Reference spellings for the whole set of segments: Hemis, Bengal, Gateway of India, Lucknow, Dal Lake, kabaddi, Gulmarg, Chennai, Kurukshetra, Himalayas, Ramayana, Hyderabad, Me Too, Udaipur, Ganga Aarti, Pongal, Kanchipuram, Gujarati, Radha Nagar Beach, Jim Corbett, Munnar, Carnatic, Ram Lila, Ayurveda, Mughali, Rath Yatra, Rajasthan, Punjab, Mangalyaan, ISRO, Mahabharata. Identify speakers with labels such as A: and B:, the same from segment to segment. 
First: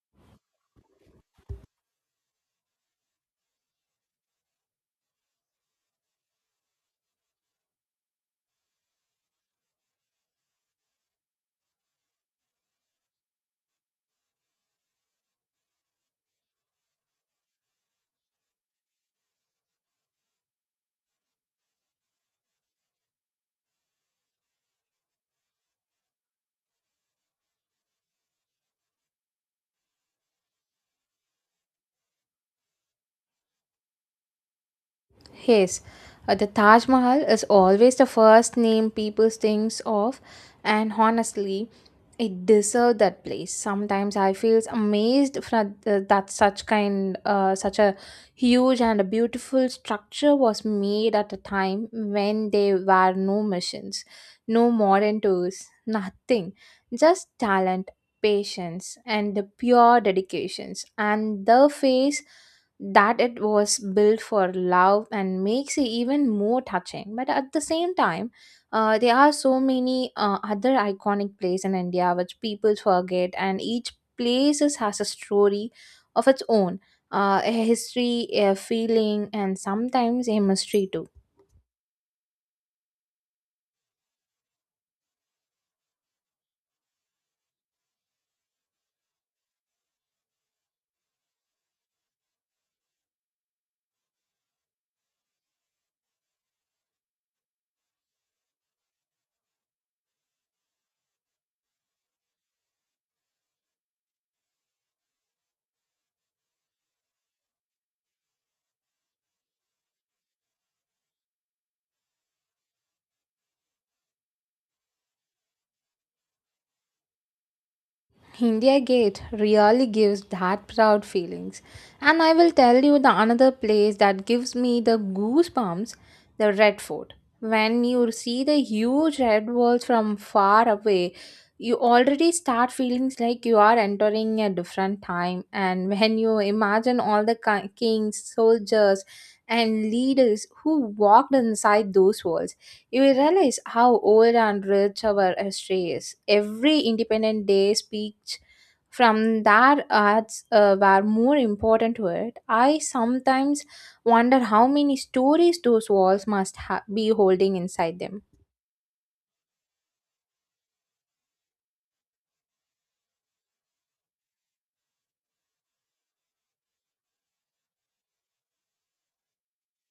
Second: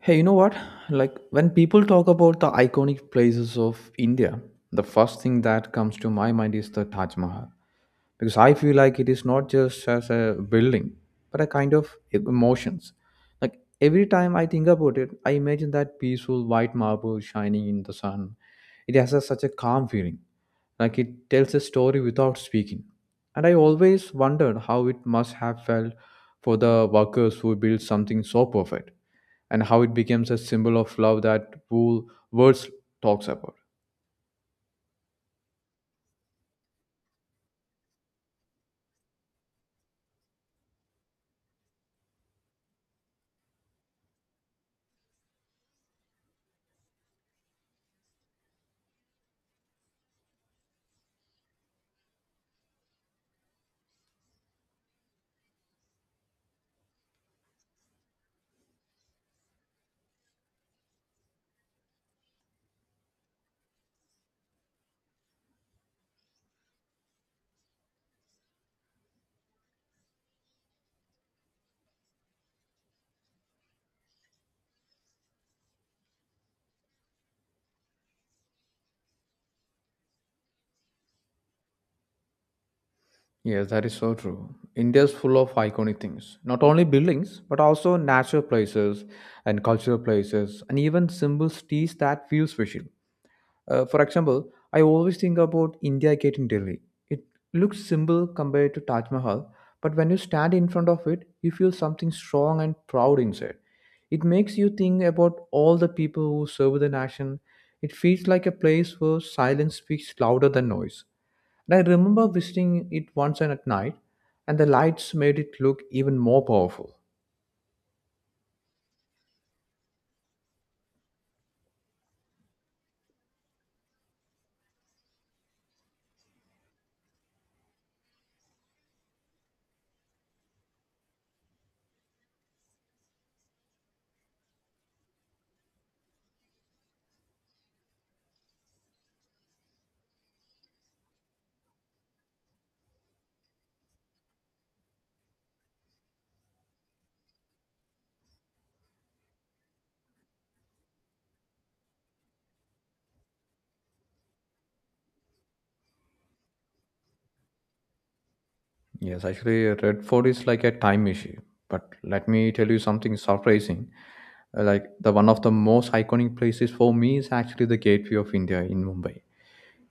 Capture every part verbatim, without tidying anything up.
A: Hey, you know what? Like when people talk about the iconic places of India, the first thing that comes to my mind is the Taj Mahal. Because I feel like it is not just as a building, but a kind of emotions. Like every time I think about it, I imagine that peaceful white marble shining in the sun. It has a, such a calm feeling, like it tells a story without speaking. And I always wondered how it must have felt for the workers who built something so perfect and how it becomes a symbol of love that whole words talks about.
B: Yes, uh, the Taj Mahal is always the first name people thinks of, and honestly, it deserves that place. Sometimes I feels amazed fra- uh, that such kind, uh, such a huge and a beautiful structure was made at a time when there were no machines, no modern tools, nothing, just talent, patience, and the pure dedications and the face that it was built for love and makes it even more touching. But at the same time, uh, there are so many uh, other iconic places in India which people forget, and each place is- has a story of its own, uh, a history, a feeling, and sometimes a mystery too.
A: Yes, that is so true. India is full of iconic things, not only buildings, but also natural places and cultural places, and even symbols teach that feel special. Uh, for example, I always think about India Gate in Delhi. It looks simple compared to Taj Mahal, but when you stand in front of it, you feel something strong and proud inside. It makes you think about all the people who serve the nation. It feels like a place where silence speaks louder than noise. And I remember visiting it once and at night, and the lights made it look even more powerful.
B: India Gate really gives that proud feelings. And I will tell you the another place that gives me the goosebumps, the Red Fort. When you see the huge red walls from far away, you already start feeling like you are entering a different time. And when you imagine all the ki- kings, soldiers, and leaders who walked inside those walls, you will realize how old and rich our history is. Every Independent Day speech from that arts uh, were more important to it. I sometimes wonder how many stories those walls must ha- be holding inside them.
A: Yes, actually, Redford is like a time machine. But let me tell you something surprising. Uh, Like the one of the most iconic places for me is actually the Gateway of India in Mumbai.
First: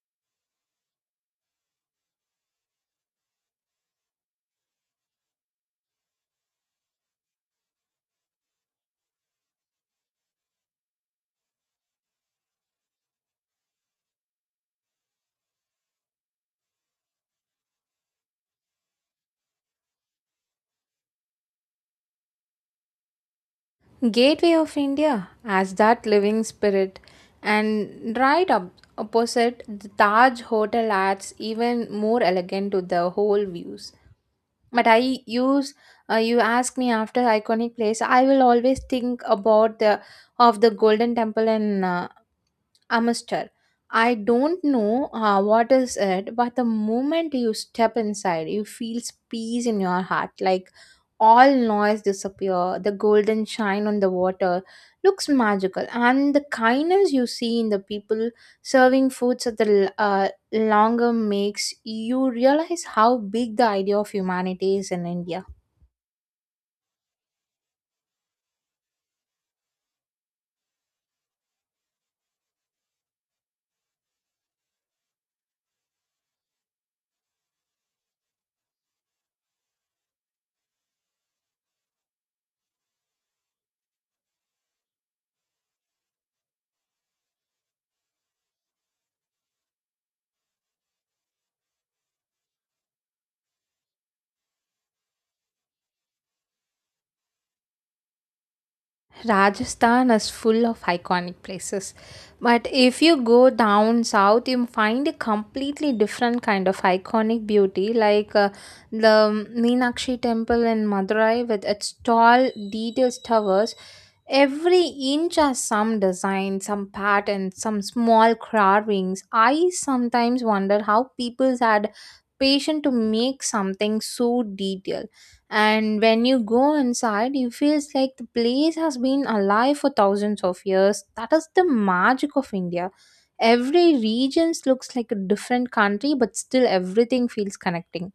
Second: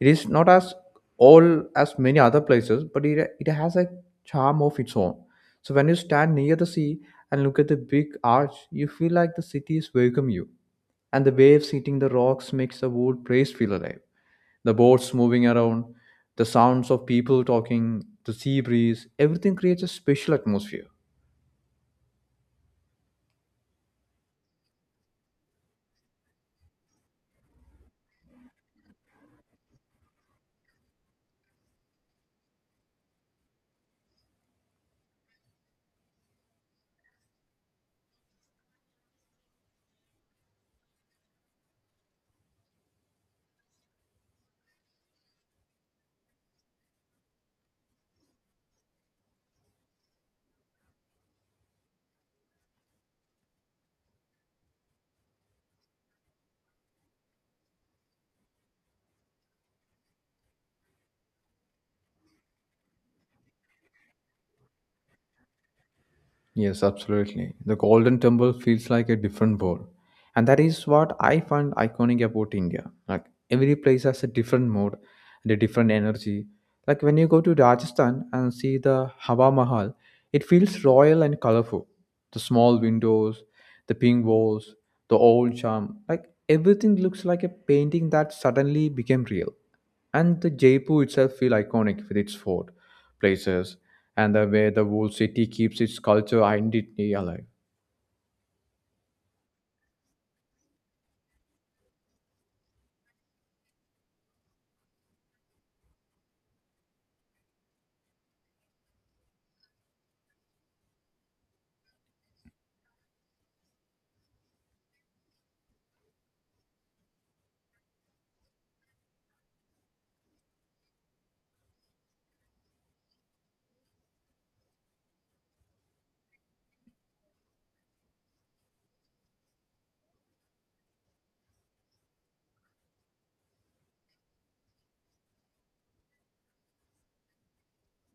A: It is not as all as many other places, but it, it has a charm of its own. So when you stand near the sea and look at the big arch, you feel like the city is welcome you. And the waves hitting the rocks makes the whole place feel alive. The boats moving around, the sounds of people talking, the sea breeze, everything creates a special atmosphere.
B: Gateway of India as that living spirit, and right up opposite the Taj Hotel adds even more elegant to the whole views. But I use uh, you ask me after iconic place, I will always think about the of the Golden Temple in uh, Amster. I don't know uh, what is it, but the moment you step inside, you feel peace in your heart. Like all noise disappear, the golden shine on the water looks magical, and the kindness you see in the people serving foods at the uh, longer makes you realize how big the idea of humanity is in India.
A: Yes, absolutely. The Golden Temple feels like a different world. And that is what I find iconic about India. Like every place has a different mood and a different energy. Like when you go to Rajasthan and see the Hawa Mahal, it feels royal and colorful. The small windows, the pink walls, the old charm, like everything looks like a painting that suddenly became real and the Jaipur itself feel iconic with its fort, places, and the way the whole city keeps its culture identity alive.
B: Rajasthan is full of iconic places, but if you go down south, you find a completely different kind of iconic beauty, like uh, the Meenakshi Temple in Madurai with its tall, detailed towers. Every inch has some design, some pattern, some small carvings. I sometimes wonder how people had patience to make something so detailed. And when you go inside you feels like the place has been alive for thousands of years. That is the magic of India. Every region looks like a different country, but still everything feels connecting.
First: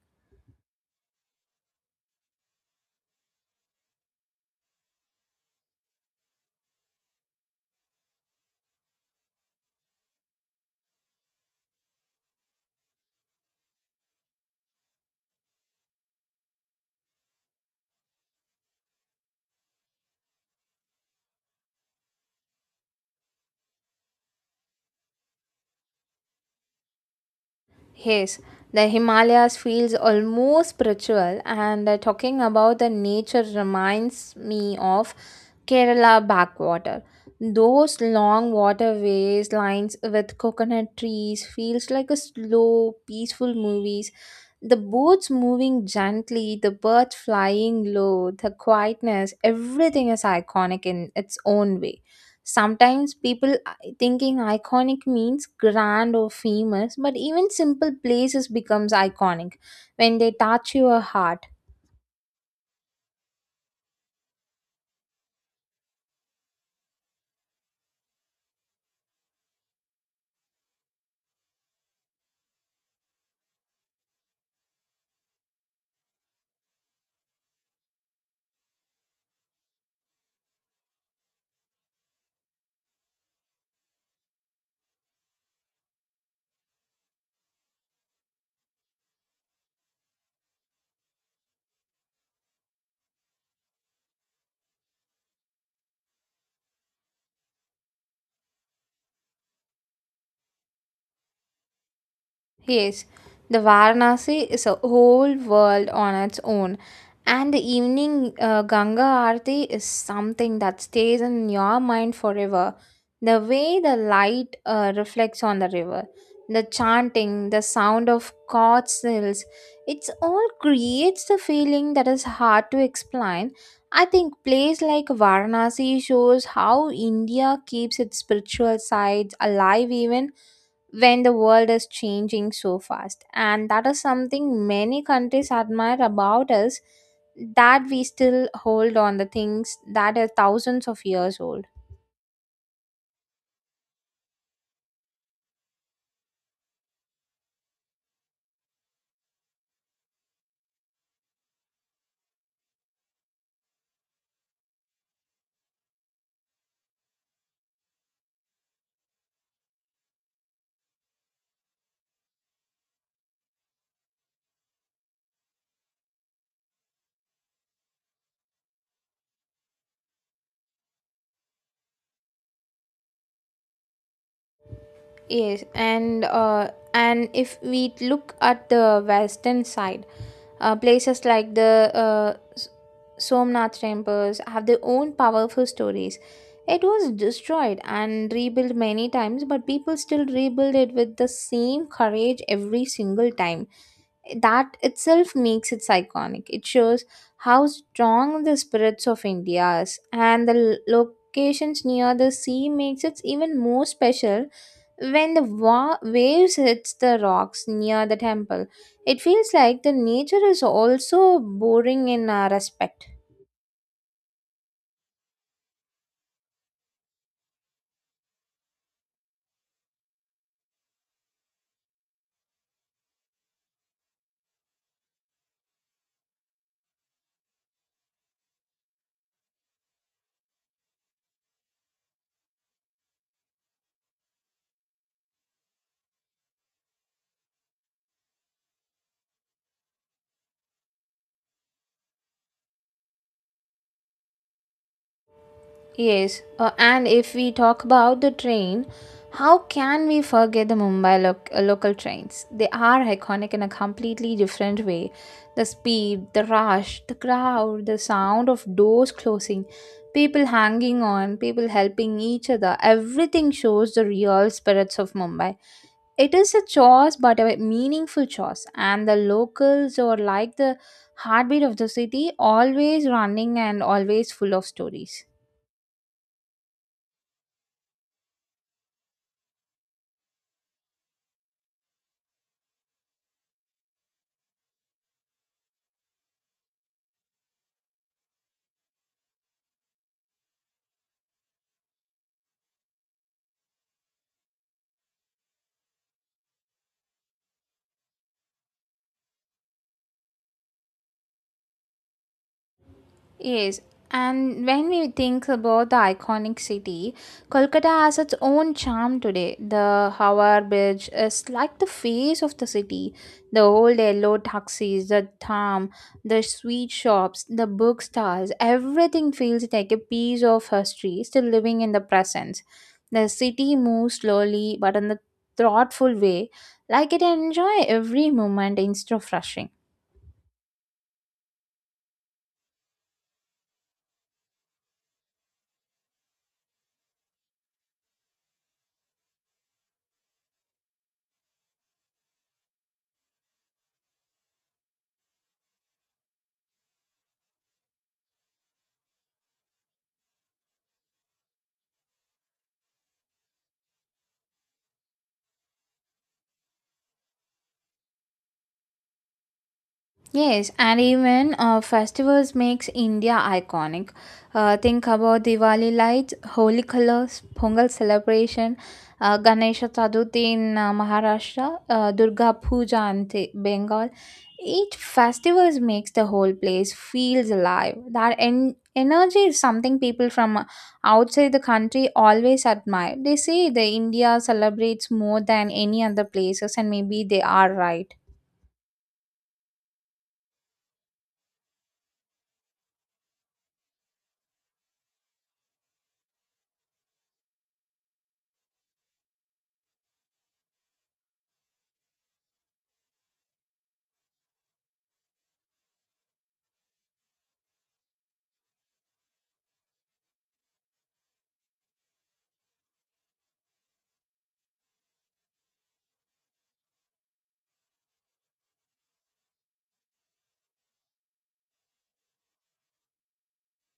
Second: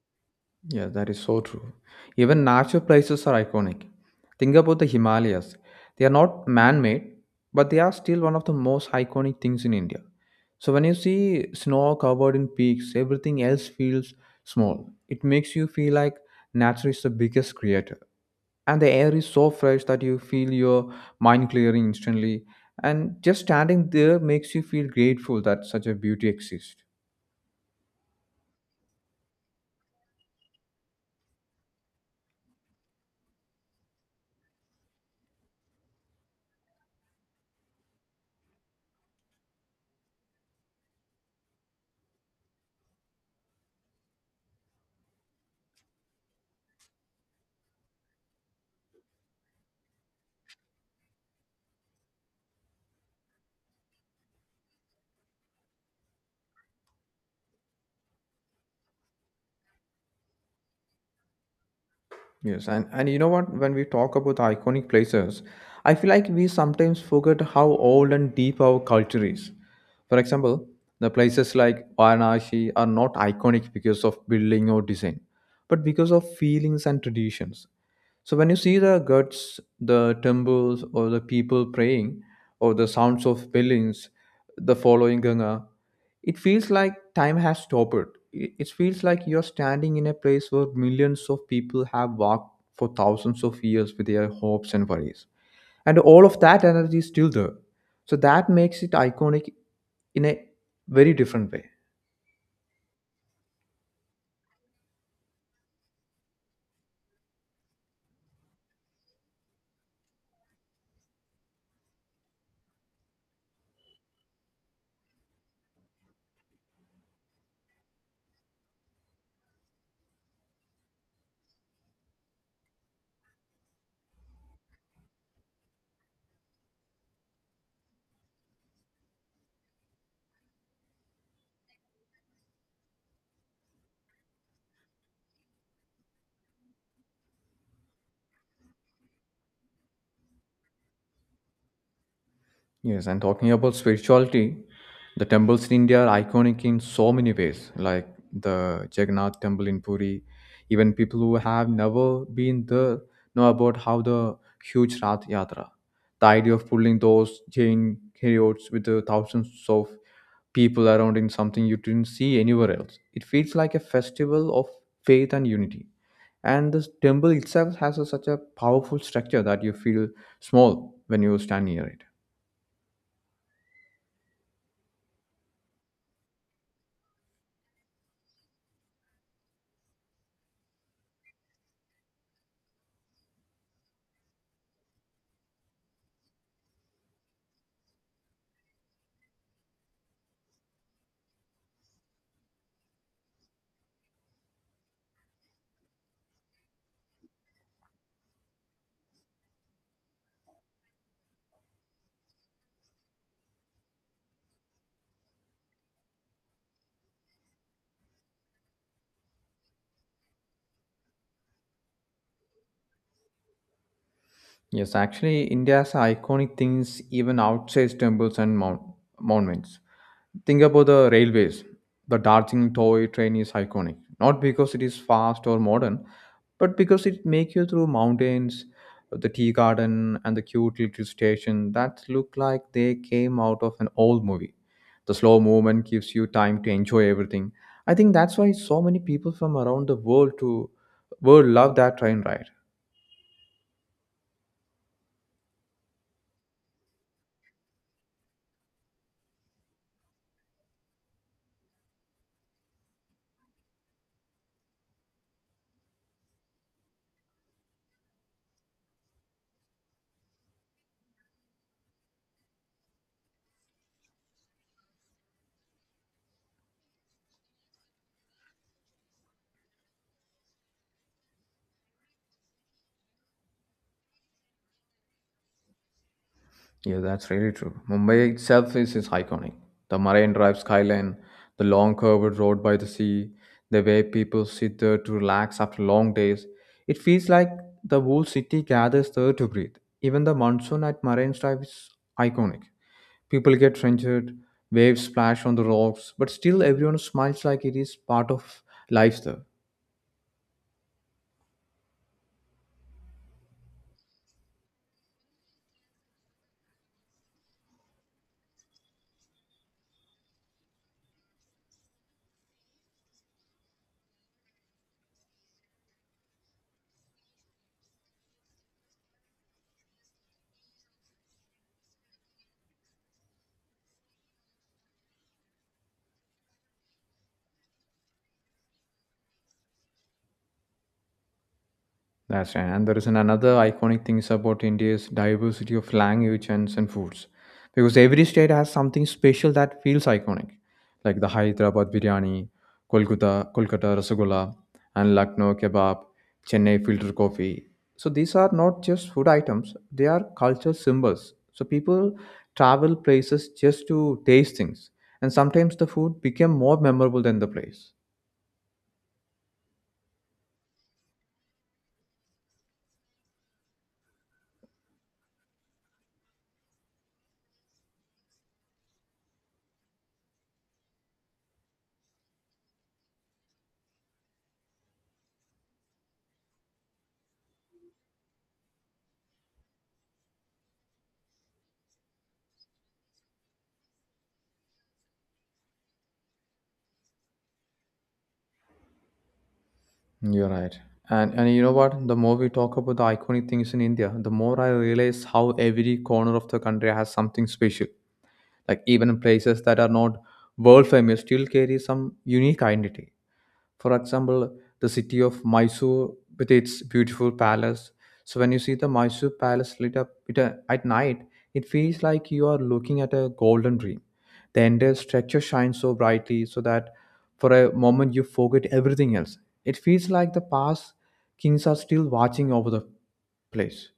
A: Yeah, that is so true. Even natural places are iconic. Think about the Himalayas. They are not man made, but they are still one of the most iconic things in India. So when you see snow covered in peaks, everything else feels small. It makes you feel like nature is the biggest creator. And the air is so fresh that you feel your mind clearing instantly. And just standing there makes you feel grateful that such a beauty exists.
B: Yes, the Himalayas feels almost spiritual, and uh, talking about the nature reminds me of Kerala backwater. Those long waterways lines with coconut trees feels like a slow, peaceful movies. The boats moving gently, the birds flying low, the quietness, everything is iconic in its own way. Sometimes people thinking iconic means grand or famous, but even simple places becomes iconic when they touch your heart.
A: Yes, and, and you know what? When we talk about iconic places, I feel like we sometimes forget how old and deep our culture is. For example, the places like Varanasi are not iconic because of building or design, but because of feelings and traditions. So when you see the guts, the temples, or the people praying, or the sounds of buildings, the following Ganga, it feels like time has stopped. It it feels like you're standing in a place where millions of people have walked for thousands of years with their hopes and worries. And all of that energy is still there. So that makes it iconic in a very different way.
B: Yes, the Varanasi is a whole world on its own, and the evening uh, Ganga Aarti is something that stays in your mind forever. The way the light uh, reflects on the river, the chanting, the sound of cod sills, it all creates the feeling that is hard to explain. I think place like Varanasi shows how India keeps its spiritual sides alive even when the world is changing so fast. And that is something many countries admire about us, that we still hold on the things that are thousands of years old.
A: Yes, and talking about spirituality, the temples in India are iconic in so many ways, like the Jagannath temple in Puri. Even people who have never been there know about how the huge Rath Yatra. The idea of pulling those Jain chariots with the thousands of people around in something you didn't see anywhere else. It feels like a festival of faith and unity. And this temple itself has a, such a powerful structure that you feel small when you stand near it.
B: Yes, and uh, and if we look at the western side, uh, places like the uh, S- Somnath temples have their own powerful stories. It was destroyed and rebuilt many times, but people still rebuild it with the same courage every single time. That itself makes it iconic. It shows how strong the spirits of India is, and the l- locations near the sea makes it even more special. When the wa- waves hits the rocks near the temple, it feels like the nature is also boring in our respect.
A: Yes, actually, India's iconic things even outside temples and mount- monuments. Think about the railways. The Darjeeling toy train is iconic, not because it is fast or modern, but because it makes you through mountains, the tea garden, and the cute little station that look like they came out of an old movie. The slow movement gives you time to enjoy everything. I think that's why so many people from around the world to world love that train ride.
B: Yes, uh, and if we talk about the train, how can we forget the Mumbai loc- uh, local trains? They are iconic in a completely different way. The speed, the rush, the crowd, the sound of doors closing, people hanging on, people helping each other, everything shows the real spirits of Mumbai. It is a choice, but a meaningful choice. And the locals are like the heartbeat of the city, always running and always full of stories.
A: Yeah, that's really true. Mumbai itself is, is iconic. The Marine Drive skyline, the long curved road by the sea, the way people sit there to relax after long days. It feels like the whole city gathers there to breathe. Even the monsoon at Marine Drive is iconic. People get trenched, waves splash on the rocks, but still everyone smiles like it is part of life there.
B: Yes, and when we think about the iconic city, Kolkata has its own charm today. The Howrah Bridge is like the face of the city. The old yellow taxis, the tram, the sweet shops, the bookstores, everything feels like a piece of history still living in the present. The city moves slowly but in a thoughtful way, like it enjoys every moment instead of rushing.
A: That's right. And there is an another iconic things about India's diversity of language and, and foods. Because every state has something special that feels iconic. Like the Hyderabad biryani, Kolkata, Kolkata rasagolla, and Lucknow kebab, Chennai filter coffee. So these are not just food items, they are culture symbols. So people travel places just to taste things. And sometimes the food became more memorable than the place.
B: Yes, and even uh, festivals makes India iconic. Uh, think about Diwali lights, holy colors, Pongal celebration, uh, Ganesha Chaturthi in uh, Maharashtra, uh, Durga Puja in Te- Bengal. Each festivals makes the whole place feels alive. That en- energy is something people from uh, outside the country always admire. They say the India celebrates more than any other places, and maybe they are right.
A: You're right. And and you know what? The more we talk about the iconic things in India, the more I realize how every corner of the country has something special. Like even places that are not world famous still carry some unique identity. For example, the city of Mysore with its beautiful palace. So when you see the Mysore palace lit up it, uh, at night, it feels like you are looking at a golden dream. The entire structure shines so brightly so that for a moment you forget everything else. It feels like the past kings are still watching over the place.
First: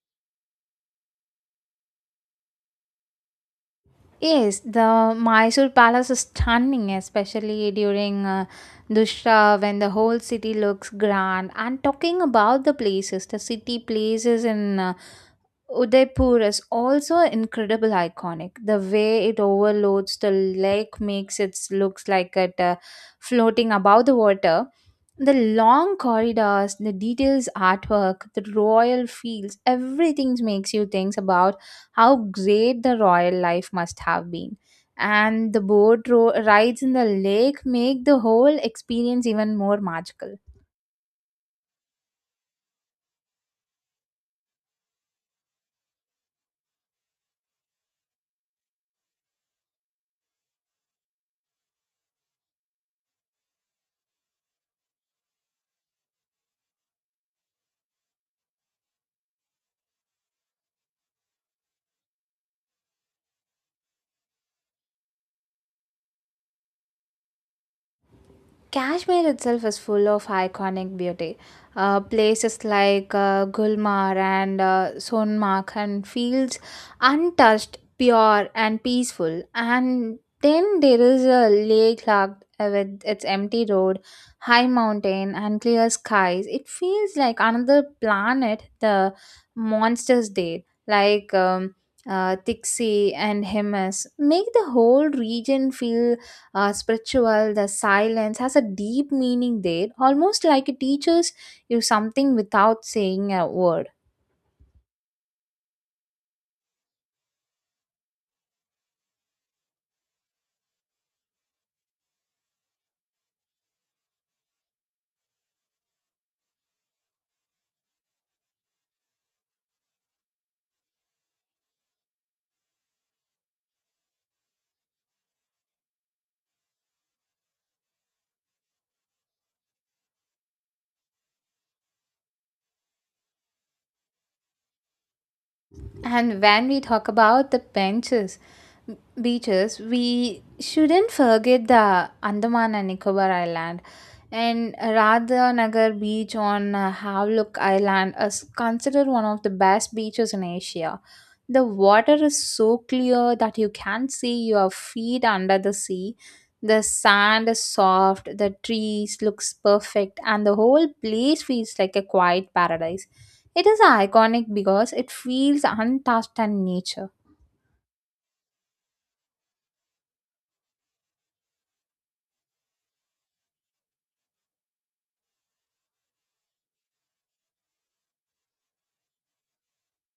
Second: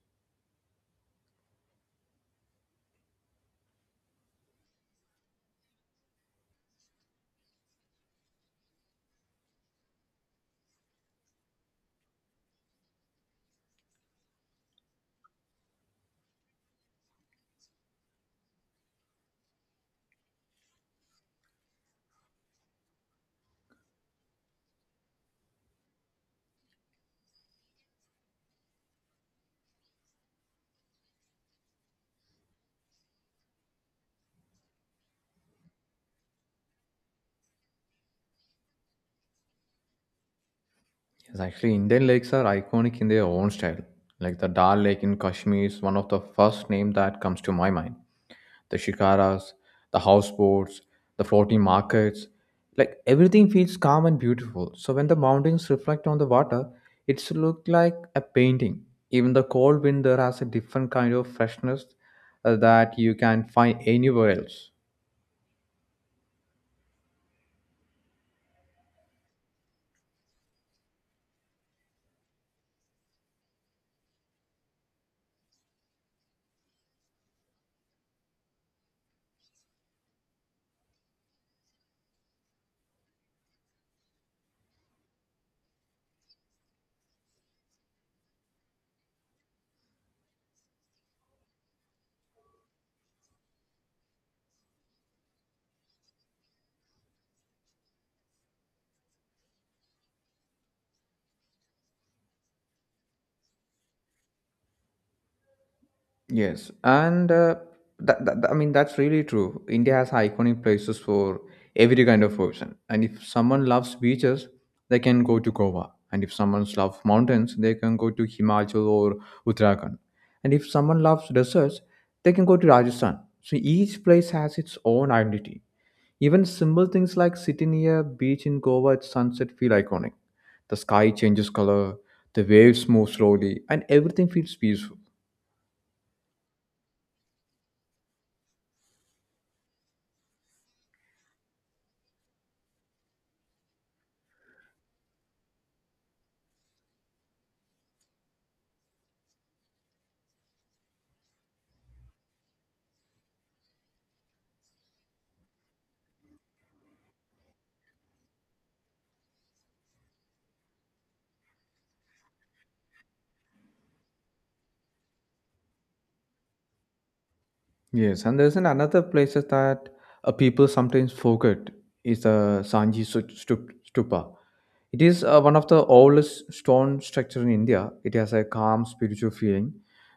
B: Yes, the Mysore Palace is stunning, especially during uh, Dussehra when the whole city looks grand. And talking about the places, the city places in uh, Udaipur is also incredible iconic. The way it overloads the lake makes it looks like it uh, floating above the water. The long corridors, the details artwork, the royal fields, everything makes you think about how great the royal life must have been. And the boat ro- rides in the lake make the whole experience even more magical.
A: Yes, actually, Indian lakes are iconic in their own style. Like the Dal Lake in Kashmir is one of the first name that comes to my mind. The shikaras, the houseboats, the floating markets. Like everything feels calm and beautiful. So when the mountains reflect on the water, it's look like a painting. Even the cold winter has a different kind of freshness uh, that you can find anywhere else.
B: Kashmir itself is full of iconic beauty. Uh, places like uh, Gulmarg and uh, Sonmark and fields untouched, pure and peaceful. And then there is a lake locked uh, with its empty road, high mountain and clear skies. It feels like another planet. The monsters did, like um, uh, Tixi and Hemis, make the whole region feel uh, spiritual. The silence has a deep meaning there, almost like it teaches you something without saying a word.
A: Yes, and uh, that, that, I mean that's really true. India has iconic places for every kind of person, and if someone loves beaches, they can go to Goa, and if someone loves mountains, they can go to Himachal or Uttarakhand, and if someone loves deserts, they can go to Rajasthan. So each place has its own identity. Even simple things like sitting near a beach in Goa at sunset feel iconic. The sky changes color, the waves move slowly, and everything feels peaceful.
B: And when we talk about the benches, beaches, we shouldn't forget the Andaman and Nicobar Island. And Radha Nagar Beach on uh, Havelock Island is considered one of the best beaches in Asia. The water is so clear that you can see your feet under the sea. The sand is soft, the trees looks perfect, and the whole place feels like a quiet paradise. It is iconic because it feels untouched and nature.
A: Yes, and there's an another places that uh, people sometimes forget is the Sanji Stu- Stu- Stupa. It is uh, one of the oldest stone structure in India. It has a calm spiritual feeling.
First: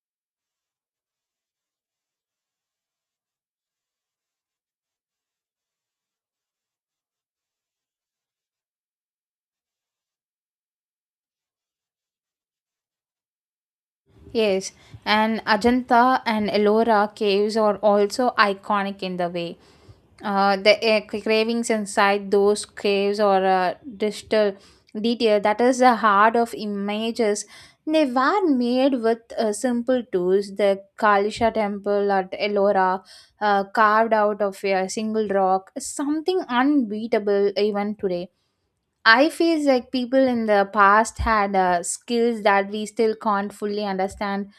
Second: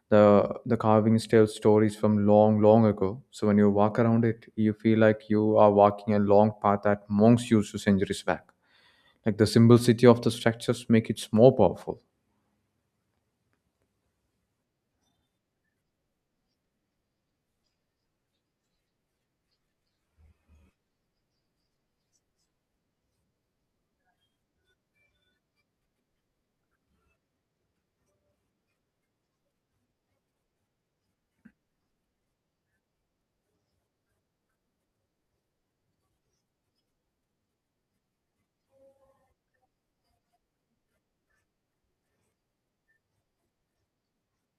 A: The the carvings tell stories from long, long ago. So when you walk around it, you feel like you are walking a long path that monks used to centuries back. Like the simplicity of the structures make it more powerful.
B: Yes, and Ajanta and Ellora caves are also iconic in the way. uh, the uh, cra- cravings inside those caves or uh, digital detail that is the heart of images. They were made with uh, simple tools. The Kalisha temple at Ellora, uh, carved out of a single rock, is something unbeatable even today. I feel like people in the past had uh, skills that we still can't fully understand.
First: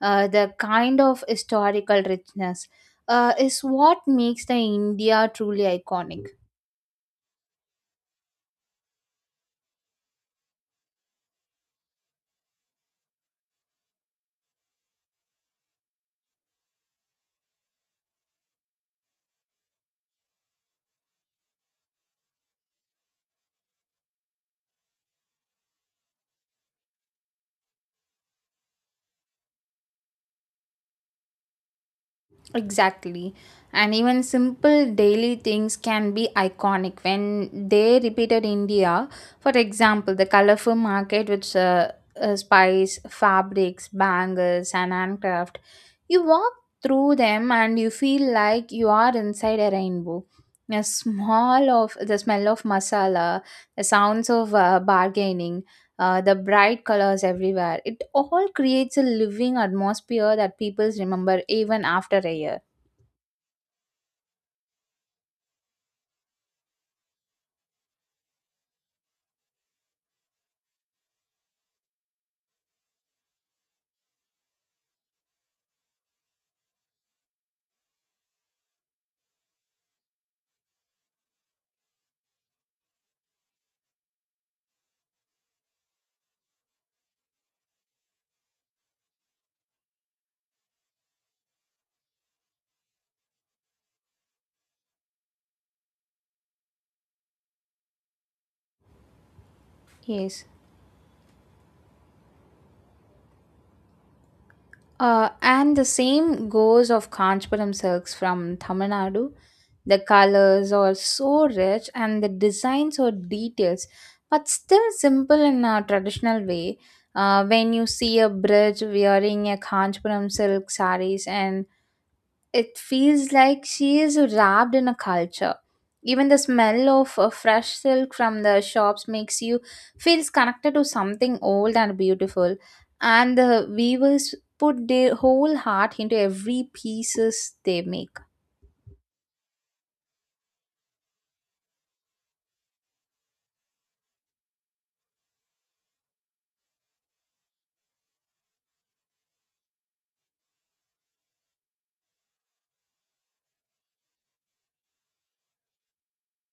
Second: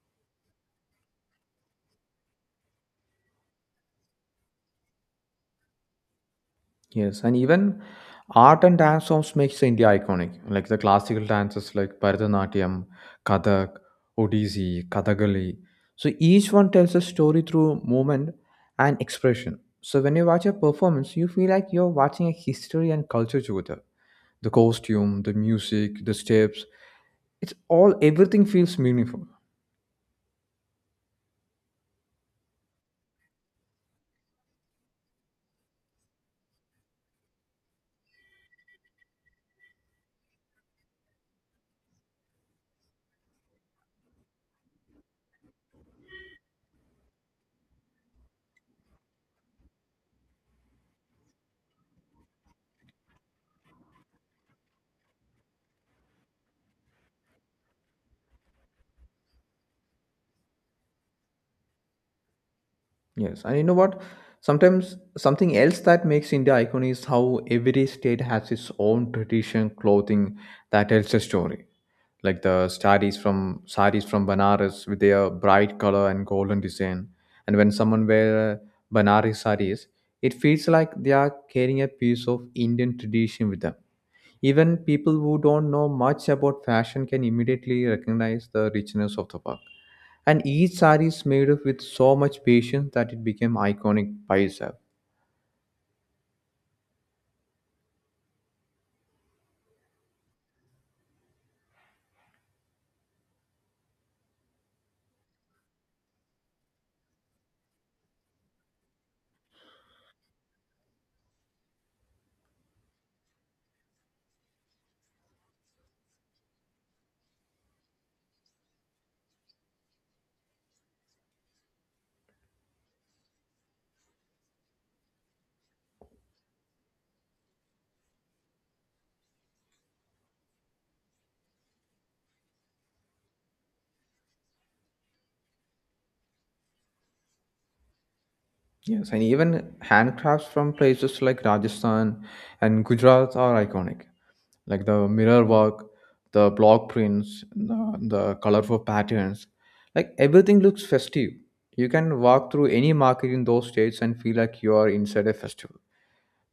B: Uh, the kind of historical richness uh, is what makes the India truly iconic.
A: Yes, and even art and dance forms makes India iconic. Like the classical dances like Bharatanatyam, Kathak, Odissi, Kathakali. So each one tells a story through movement and expression. So when you watch a performance, you feel like you're watching a history and culture together. The costume, the music, the steps, it's all everything feels meaningful.
B: Exactly. And even simple daily things can be iconic when they repeated India. For example, the colorful market with uh, uh, spice, fabrics, bangles, and handcraft. You walk through them and you feel like you are inside a rainbow. The smell of the smell of masala, the sounds of uh, bargaining, uh, the bright colors everywhere. It all creates a living atmosphere that people remember even after a year.
A: Yes, and you know what? Sometimes something else that makes India iconic is how every state has its own tradition clothing that tells a story. Like the saris from saris from Banaras with their bright color and golden design, and when someone wears Banarasi saris, it feels like they are carrying a piece of Indian tradition with them. Even people who don't know much about fashion can immediately recognize the richness of the work. And each sari is made of with so much patience that it became iconic by itself.
B: Yes. Uh, and the same goes of Kanchipuram silks from Tamil Nadu. The colors are so rich and the designs are details, but still simple in a traditional way. Uh, when you see a bridge wearing a Kanchipuram silk sarees and it feels like she is wrapped in a culture. Even the smell of uh, fresh silk from the shops makes you feels connected to something old and beautiful. And the weavers put their whole heart into every pieces they make.
A: Yes, and even handcrafts from places like Rajasthan and Gujarat are iconic, like the mirror work, the block prints, the, the colorful patterns. Like everything looks festive. You can walk through any market in those states and feel like you are inside a festival.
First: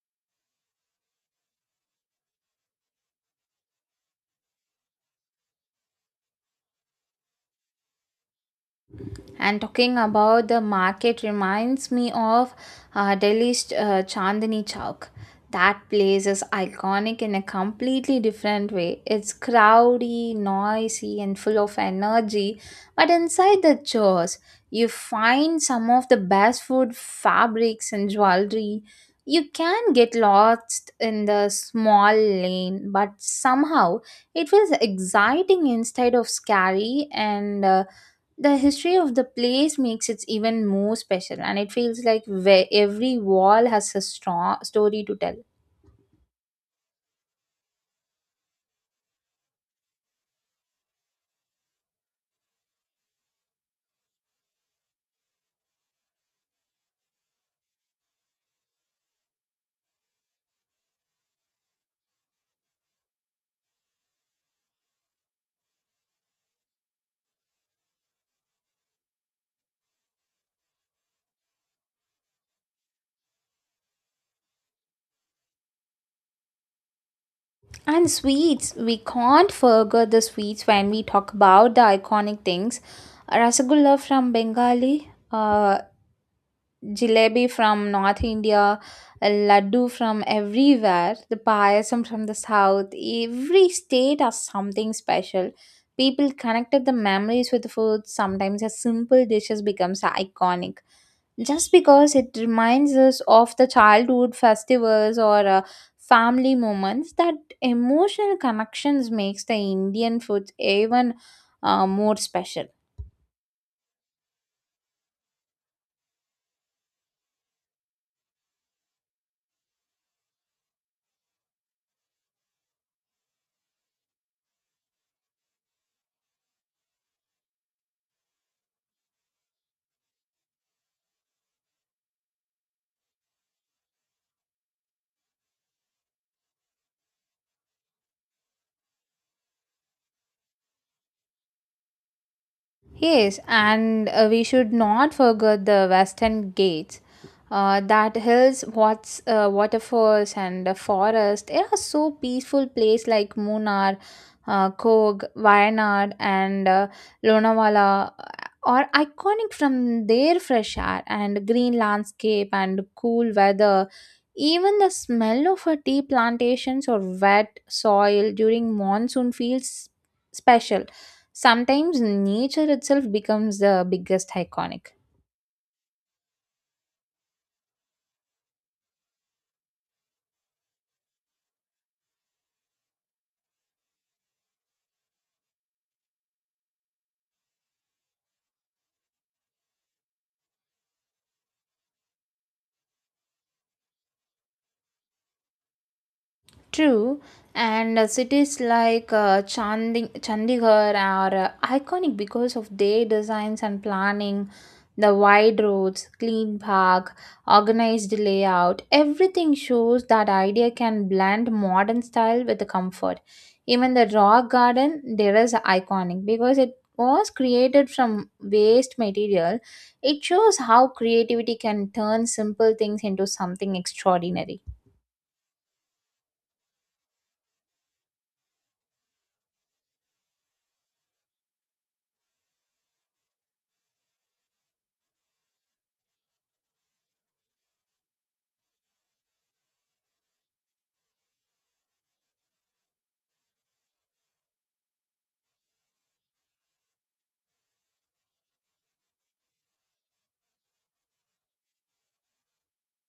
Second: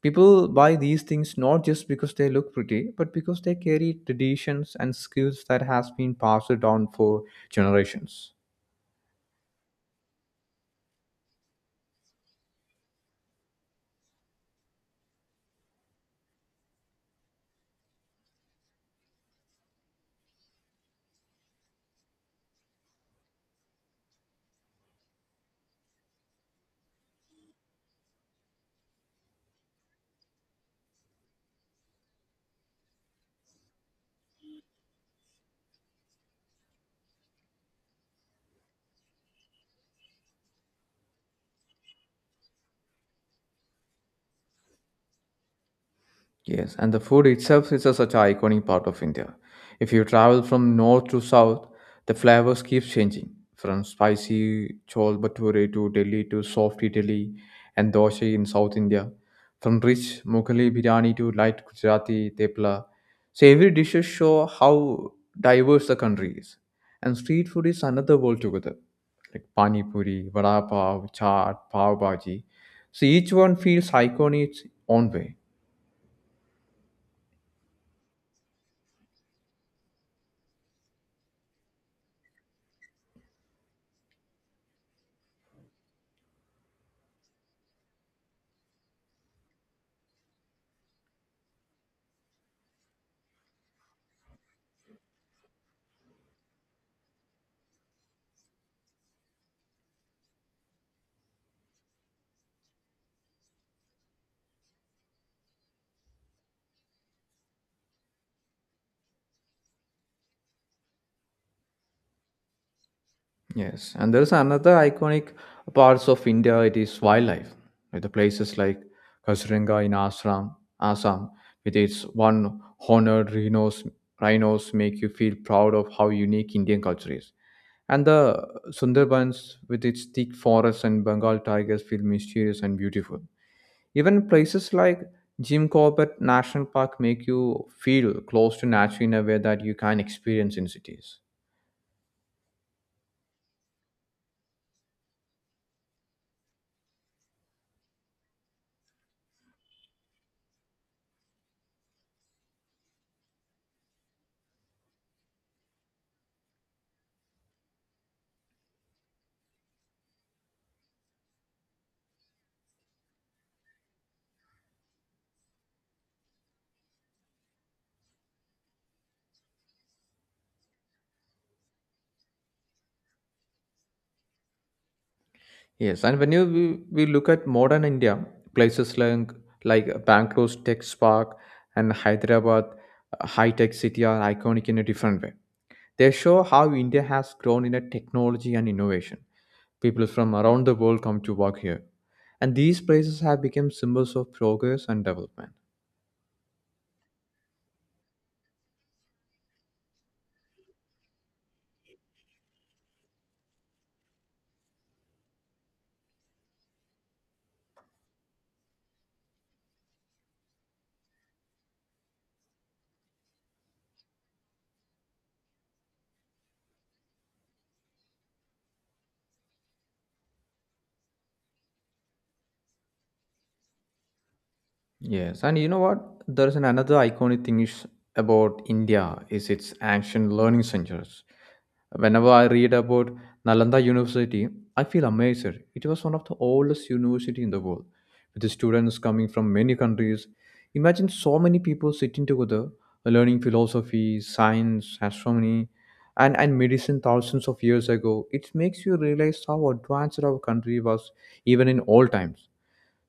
A: People buy these things not just because they look pretty, but because they carry traditions and skills that has been passed down for generations.
B: And talking about the market reminds me of uh, Delhi's uh, Chandni Chowk. That place is iconic in a completely different way. It's crowdy, noisy, and full of energy. But inside the chores, you find some of the best food, fabrics, and jewelry. You can get lost in the small lane, but somehow it feels exciting instead of scary. And uh, the history of the place makes it even more special, and it feels like where every wall has a strong story to tell.
A: Yes, and the food itself is a such an iconic part of India. If you travel from north to south, the flavors keeps changing from spicy chol bhature to Delhi to soft Italy and dosa in South India, from rich Mughali biryani to light Gujarati tepla. So every dishes show how diverse the country is, and street food is another world together, like pani puri, vada pav, chaat, pav bhaji. So each one feels iconic in its own way.
B: And sweets, we can't forget the sweets when we talk about the iconic things. Rasgulla from Bengali, uh, jalebi from North India, laddu from everywhere, the payasam from the south. Every state has something special. People connected the memories with the food. Sometimes a simple dishes becomes iconic just because it reminds us of the childhood festivals or uh, family moments. That emotional connections makes the Indian food even uh, more special.
A: Yes, and there's another iconic parts of India. It is wildlife, with the places like Kaziranga in Assam, Assam, with its one horned rhinos, rhinos make you feel proud of how unique Indian culture is. And the Sundarbans, with its thick forests and Bengal tigers, feel mysterious and beautiful. Even places like Jim Corbett National Park make you feel close to nature in a way that you can't experience in cities.
B: Yes, and uh, we should not forget the western gates. Uh, that hills, what's uh, waterfalls and the forest. There are so peaceful places like Munnar, uh, Kog, Wayanad, and uh, Lonavala uh, are iconic from their fresh air and green landscape and cool weather. Even the smell of a tea plantations or wet soil during monsoon feels special. Sometimes nature itself becomes the biggest iconic.
A: Yes, and when you we, we look at modern India, places like like Bangalore's tech spark and Hyderabad, high tech city are iconic in a different way. They show how India has grown in a technology and innovation. People from around the world come to work here, and these places have become symbols of progress and development.
B: True, and uh, cities like uh, Chandi- Chandigarh are uh, iconic because of their designs and planning, the wide roads, clean park, organized layout. Everything shows that idea can blend modern style with the comfort. Even the rock garden there is iconic because it was created from waste material. It shows how creativity can turn simple things into something extraordinary.
A: Yes, and you know what? There is an another iconic thing is about India is its ancient learning centers. Whenever I read about Nalanda University, I feel amazed. It was one of the oldest university in the world, with the students coming from many countries. Imagine so many people sitting together, learning philosophy, science, astronomy, and, and medicine thousands of years ago. It makes you realize how advanced our country was even in old times.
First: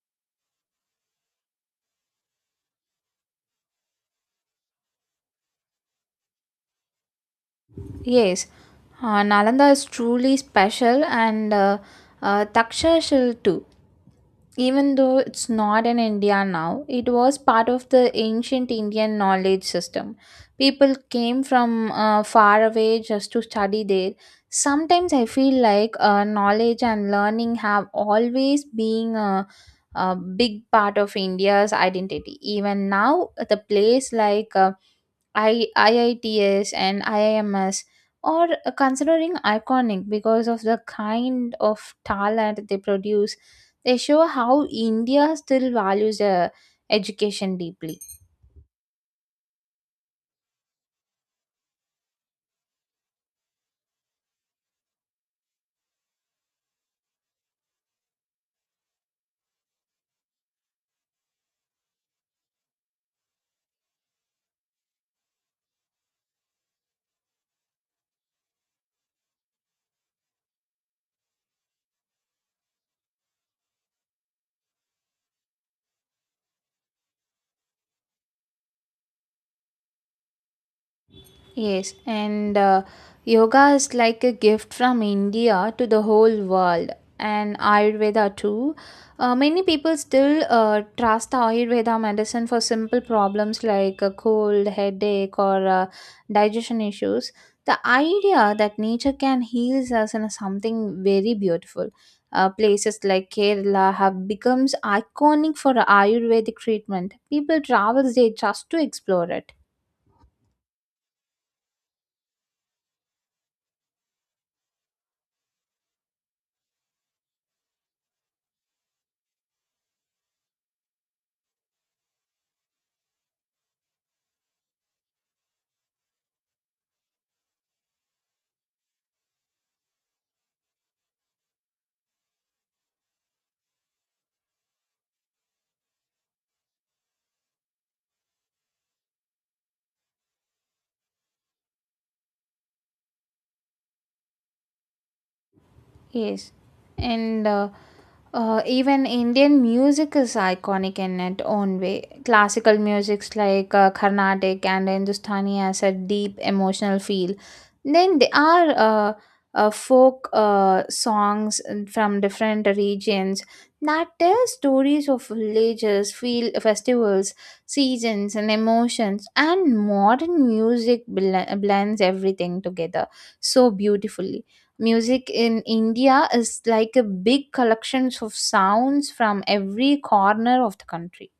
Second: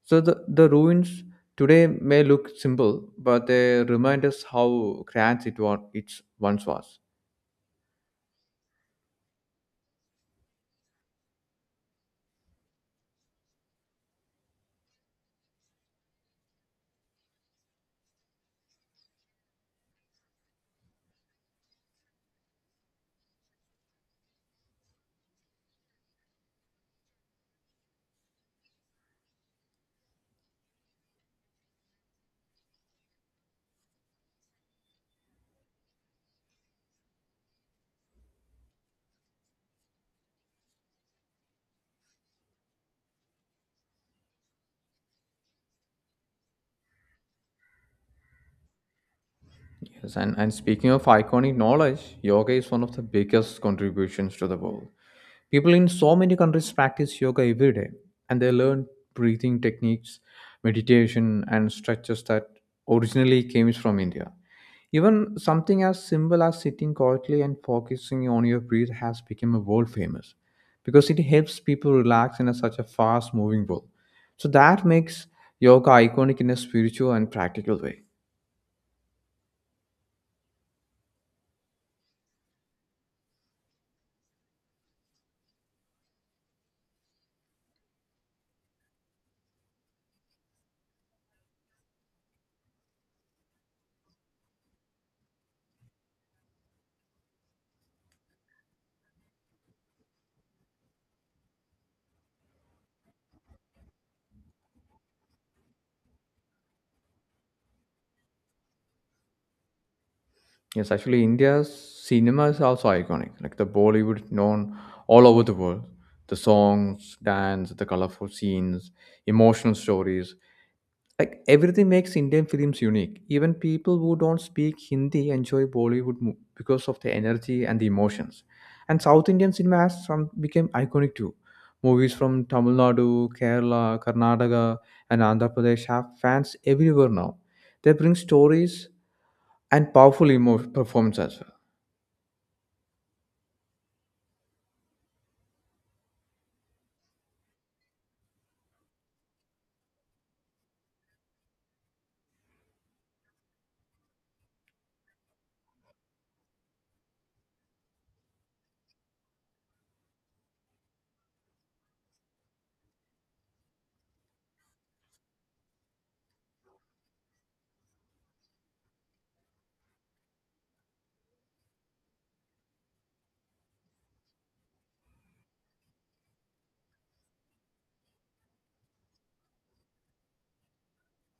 A: So the, the ruins today may look simple, but they remind us how grand it, was, it once was.
B: Yes, uh, Nalanda is truly special and uh, uh, Takshashil too. Even though it's not in India now, it was part of the ancient Indian knowledge system. People came from uh, far away just to study there. Sometimes I feel like uh, knowledge and learning have always been a, a big part of India's identity. Even now, the place like uh, I, IITS and I I M S are considering iconic because of the kind of talent they produce. They show how India still values the education deeply.
A: Yes, and, and speaking of iconic knowledge, yoga is one of the biggest contributions to the world. People in so many countries practice yoga every day, and they learn breathing techniques, meditation, and stretches that originally came from India. Even something as simple as sitting quietly and focusing on your breath has become a world famous because it helps people relax in a, such a fast moving world. So that makes yoga iconic in a spiritual and practical way.
B: Yes, and uh, yoga is like a gift from India to the whole world, and Ayurveda too. Uh, many people still uh, trust the Ayurveda medicine for simple problems like a cold, headache, or uh, digestion issues. The idea that nature can heal us is something very beautiful. Uh, places like Kerala have become iconic for Ayurvedic treatment. People travel there just to explore it.
A: Yes, actually, India's cinema is also iconic. Like the Bollywood, known all over the world. The songs, dance, the colorful scenes, emotional stories. Like everything makes Indian films unique. Even people who don't speak Hindi enjoy Bollywood mo- because of the energy and the emotions. And South Indian cinema has some became iconic too. Movies from Tamil Nadu, Kerala, Karnataka, and Andhra Pradesh have fans everywhere now. They bring stories and powerful emo- performance as well.
B: Yes, and uh, uh, even Indian music is iconic in its own way. Classical musics like uh, Carnatic and Hindustani has a deep emotional feel. Then there are uh, uh, folk uh, songs from different regions that tell stories of villages, feel festivals, seasons, and emotions. And modern music bl- blends everything together so beautifully. Music in India is like a big collections of sounds from every corner of the country.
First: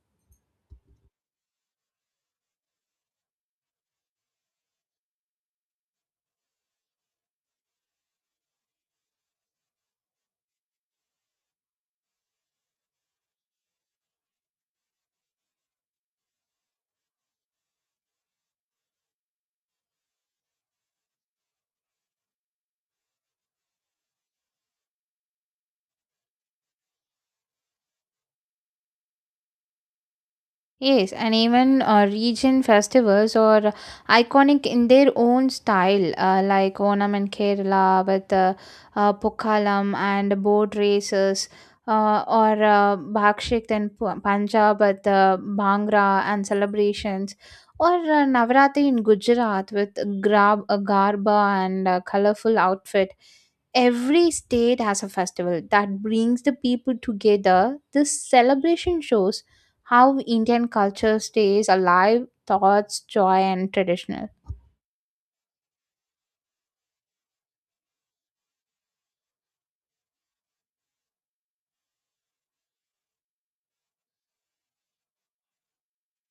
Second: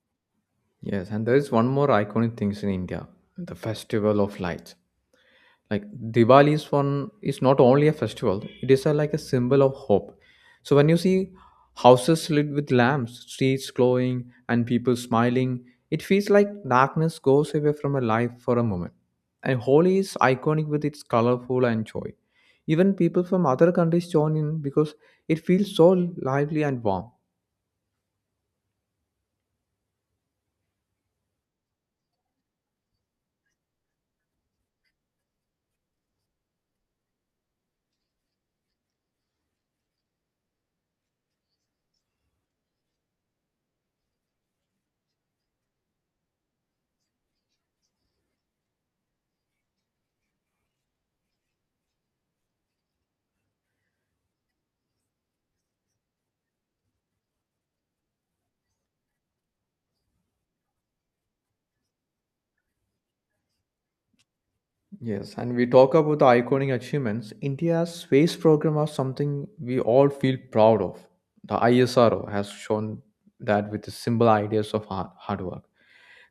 A: Yes, and there is one more iconic things in India, the festival of lights. Like Diwali is one is not only a festival, it is a, like a symbol of hope. So when you see houses lit with lamps, streets glowing, and people smiling, it feels like darkness goes away from a life for a moment. And Holi is iconic with its colorful and joy. Even people from other countries join in because it feels so lively and warm.
B: Yes, and even uh, region festivals are iconic in their own style, uh, like Onam in Kerala with uh, uh, Pokalam and boat races, uh, or uh, Bhakshik in Pu- Punjab with uh, Bhangra and celebrations, or uh, Navratri in Gujarat with grab, uh, Garba and uh, colorful outfit. Every state has a festival that brings the people together. This celebration shows how Indian culture stays alive, thoughts, joy, and traditional.
A: Yes, and we talk about the iconic achievements. India's space program is something we all feel proud of. The ISRO has shown that with the simple ideas of hard, hard work.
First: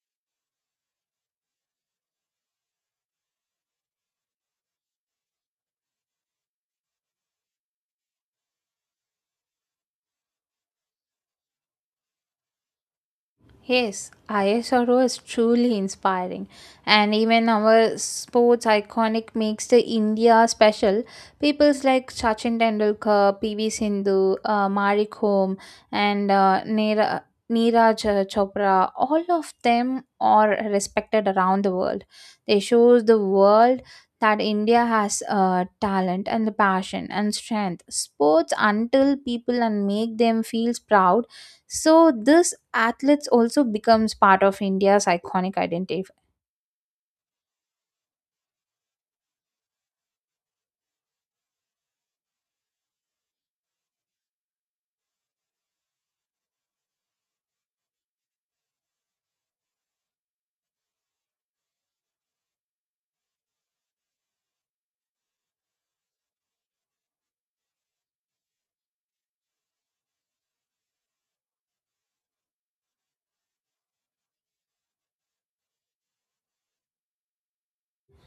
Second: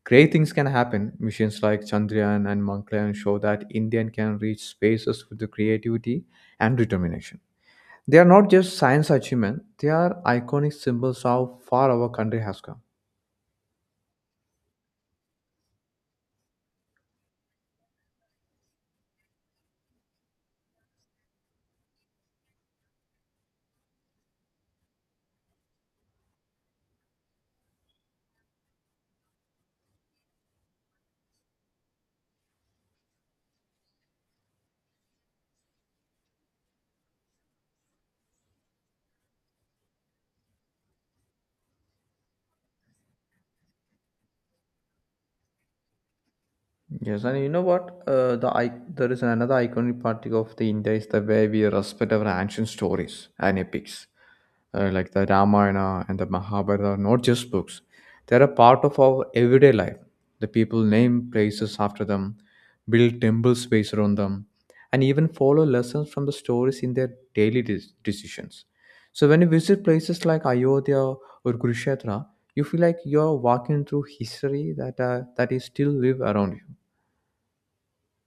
A: Great things can happen. Missions like Chandrayaan and Mangalyaan show that Indian can reach spaces with the creativity and determination. They are not just science achievements, they are iconic symbols of how far our country has come.
B: Yes, ISRO is truly inspiring, and even our sports iconic makes the India special. Peoples like Sachin Tendulkar, P V Sindhu, uh, Marie Kom, and uh, Neera, Neeraj uh, Chopra, all of them are respected around the world. They shows the world that India has uh, talent and the passion and strength. Sports until people and make them feels proud, so this athletes also becomes part of India's iconic identity.
A: Yes, and you know what? Uh, the I- there is another iconic part of the India is the way we respect our ancient stories and epics, uh, like the Ramayana and the Mahabharata. Are not just books; they are a part of our everyday life. The people name places after them, build temples based on them, and even follow lessons from the stories in their daily de- decisions. So when you visit places like Ayodhya or Kurukshetra, you feel like you are walking through history that uh, that is still live around you.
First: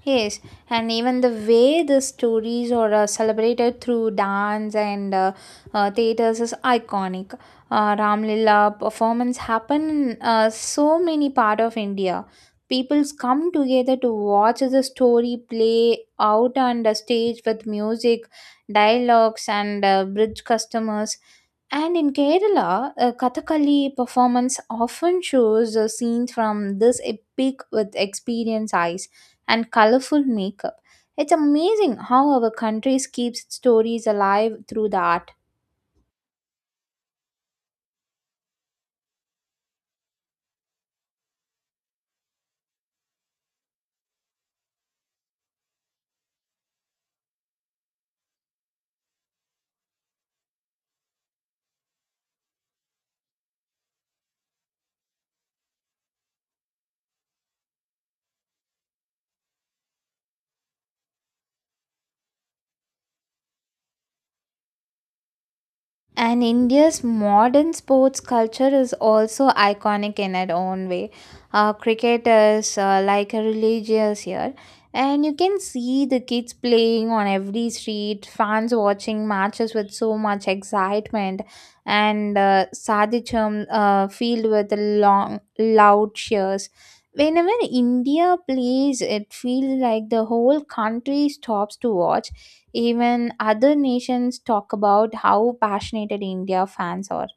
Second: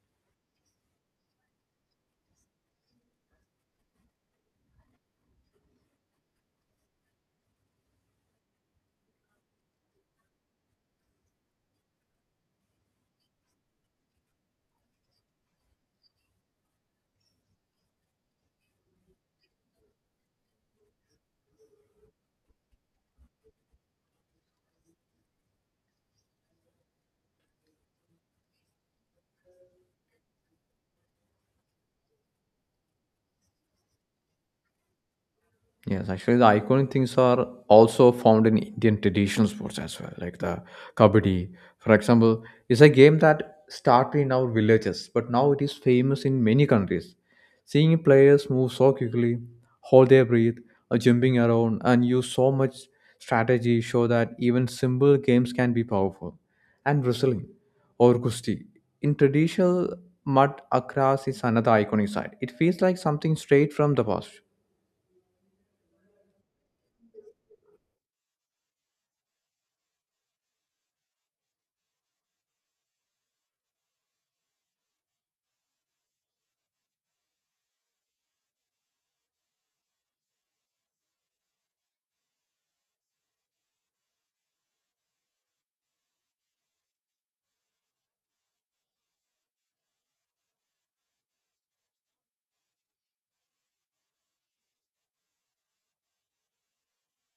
B: Yes, and even the way the stories are uh, celebrated through dance and uh, uh, theaters is iconic. Uh, Ram Lila performance happen in uh, so many part of India. People's come together to watch the story play out on the stage with music, dialogues, and uh, bridge customers. And in Kerala, a Kathakali performance often shows a scene from this epic with experienced eyes and colorful makeup. It's amazing how our country keeps its stories alive through the art.
A: Yes, actually, the iconic things are also found in Indian traditional sports as well, like the kabaddi, for example, is a game that started in our villages, but now it is famous in many countries. Seeing players move so quickly, hold their breath, or jumping around, and use so much strategy show that even simple games can be powerful. And wrestling or kusti in traditional mud akras is another iconic side. It feels like something straight from the past.
B: And India's modern sports culture is also iconic in its own way. Uh, cricket is uh, like a religious here, and you can see the kids playing on every street, fans watching matches with so much excitement, and uh, Sadicham uh, filled with long, loud cheers. Whenever India plays, it feels like the whole country stops to watch, even other nations talk about how passionate India fans are.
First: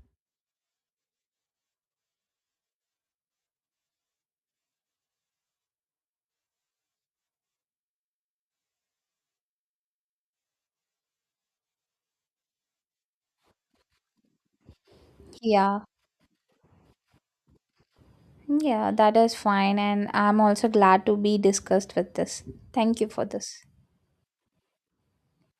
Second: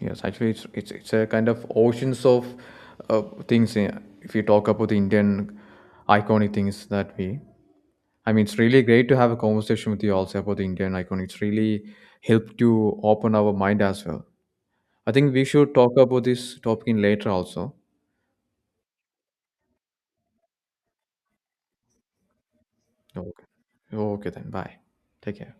A: Yes, actually, it's it's, it's a kind of oceans of uh, things. eh, If you talk about the Indian iconic things that we, I mean, it's really great to have a conversation with you also about the Indian icon. It's really helped to open our mind as well. I think we should
B: Yeah,
A: talk about this topic in later also.
B: yeah, that is fine. And I'm also glad to be discussed with this. Thank you for
A: Okay.
B: this.
A: Okay then. Bye. Take care.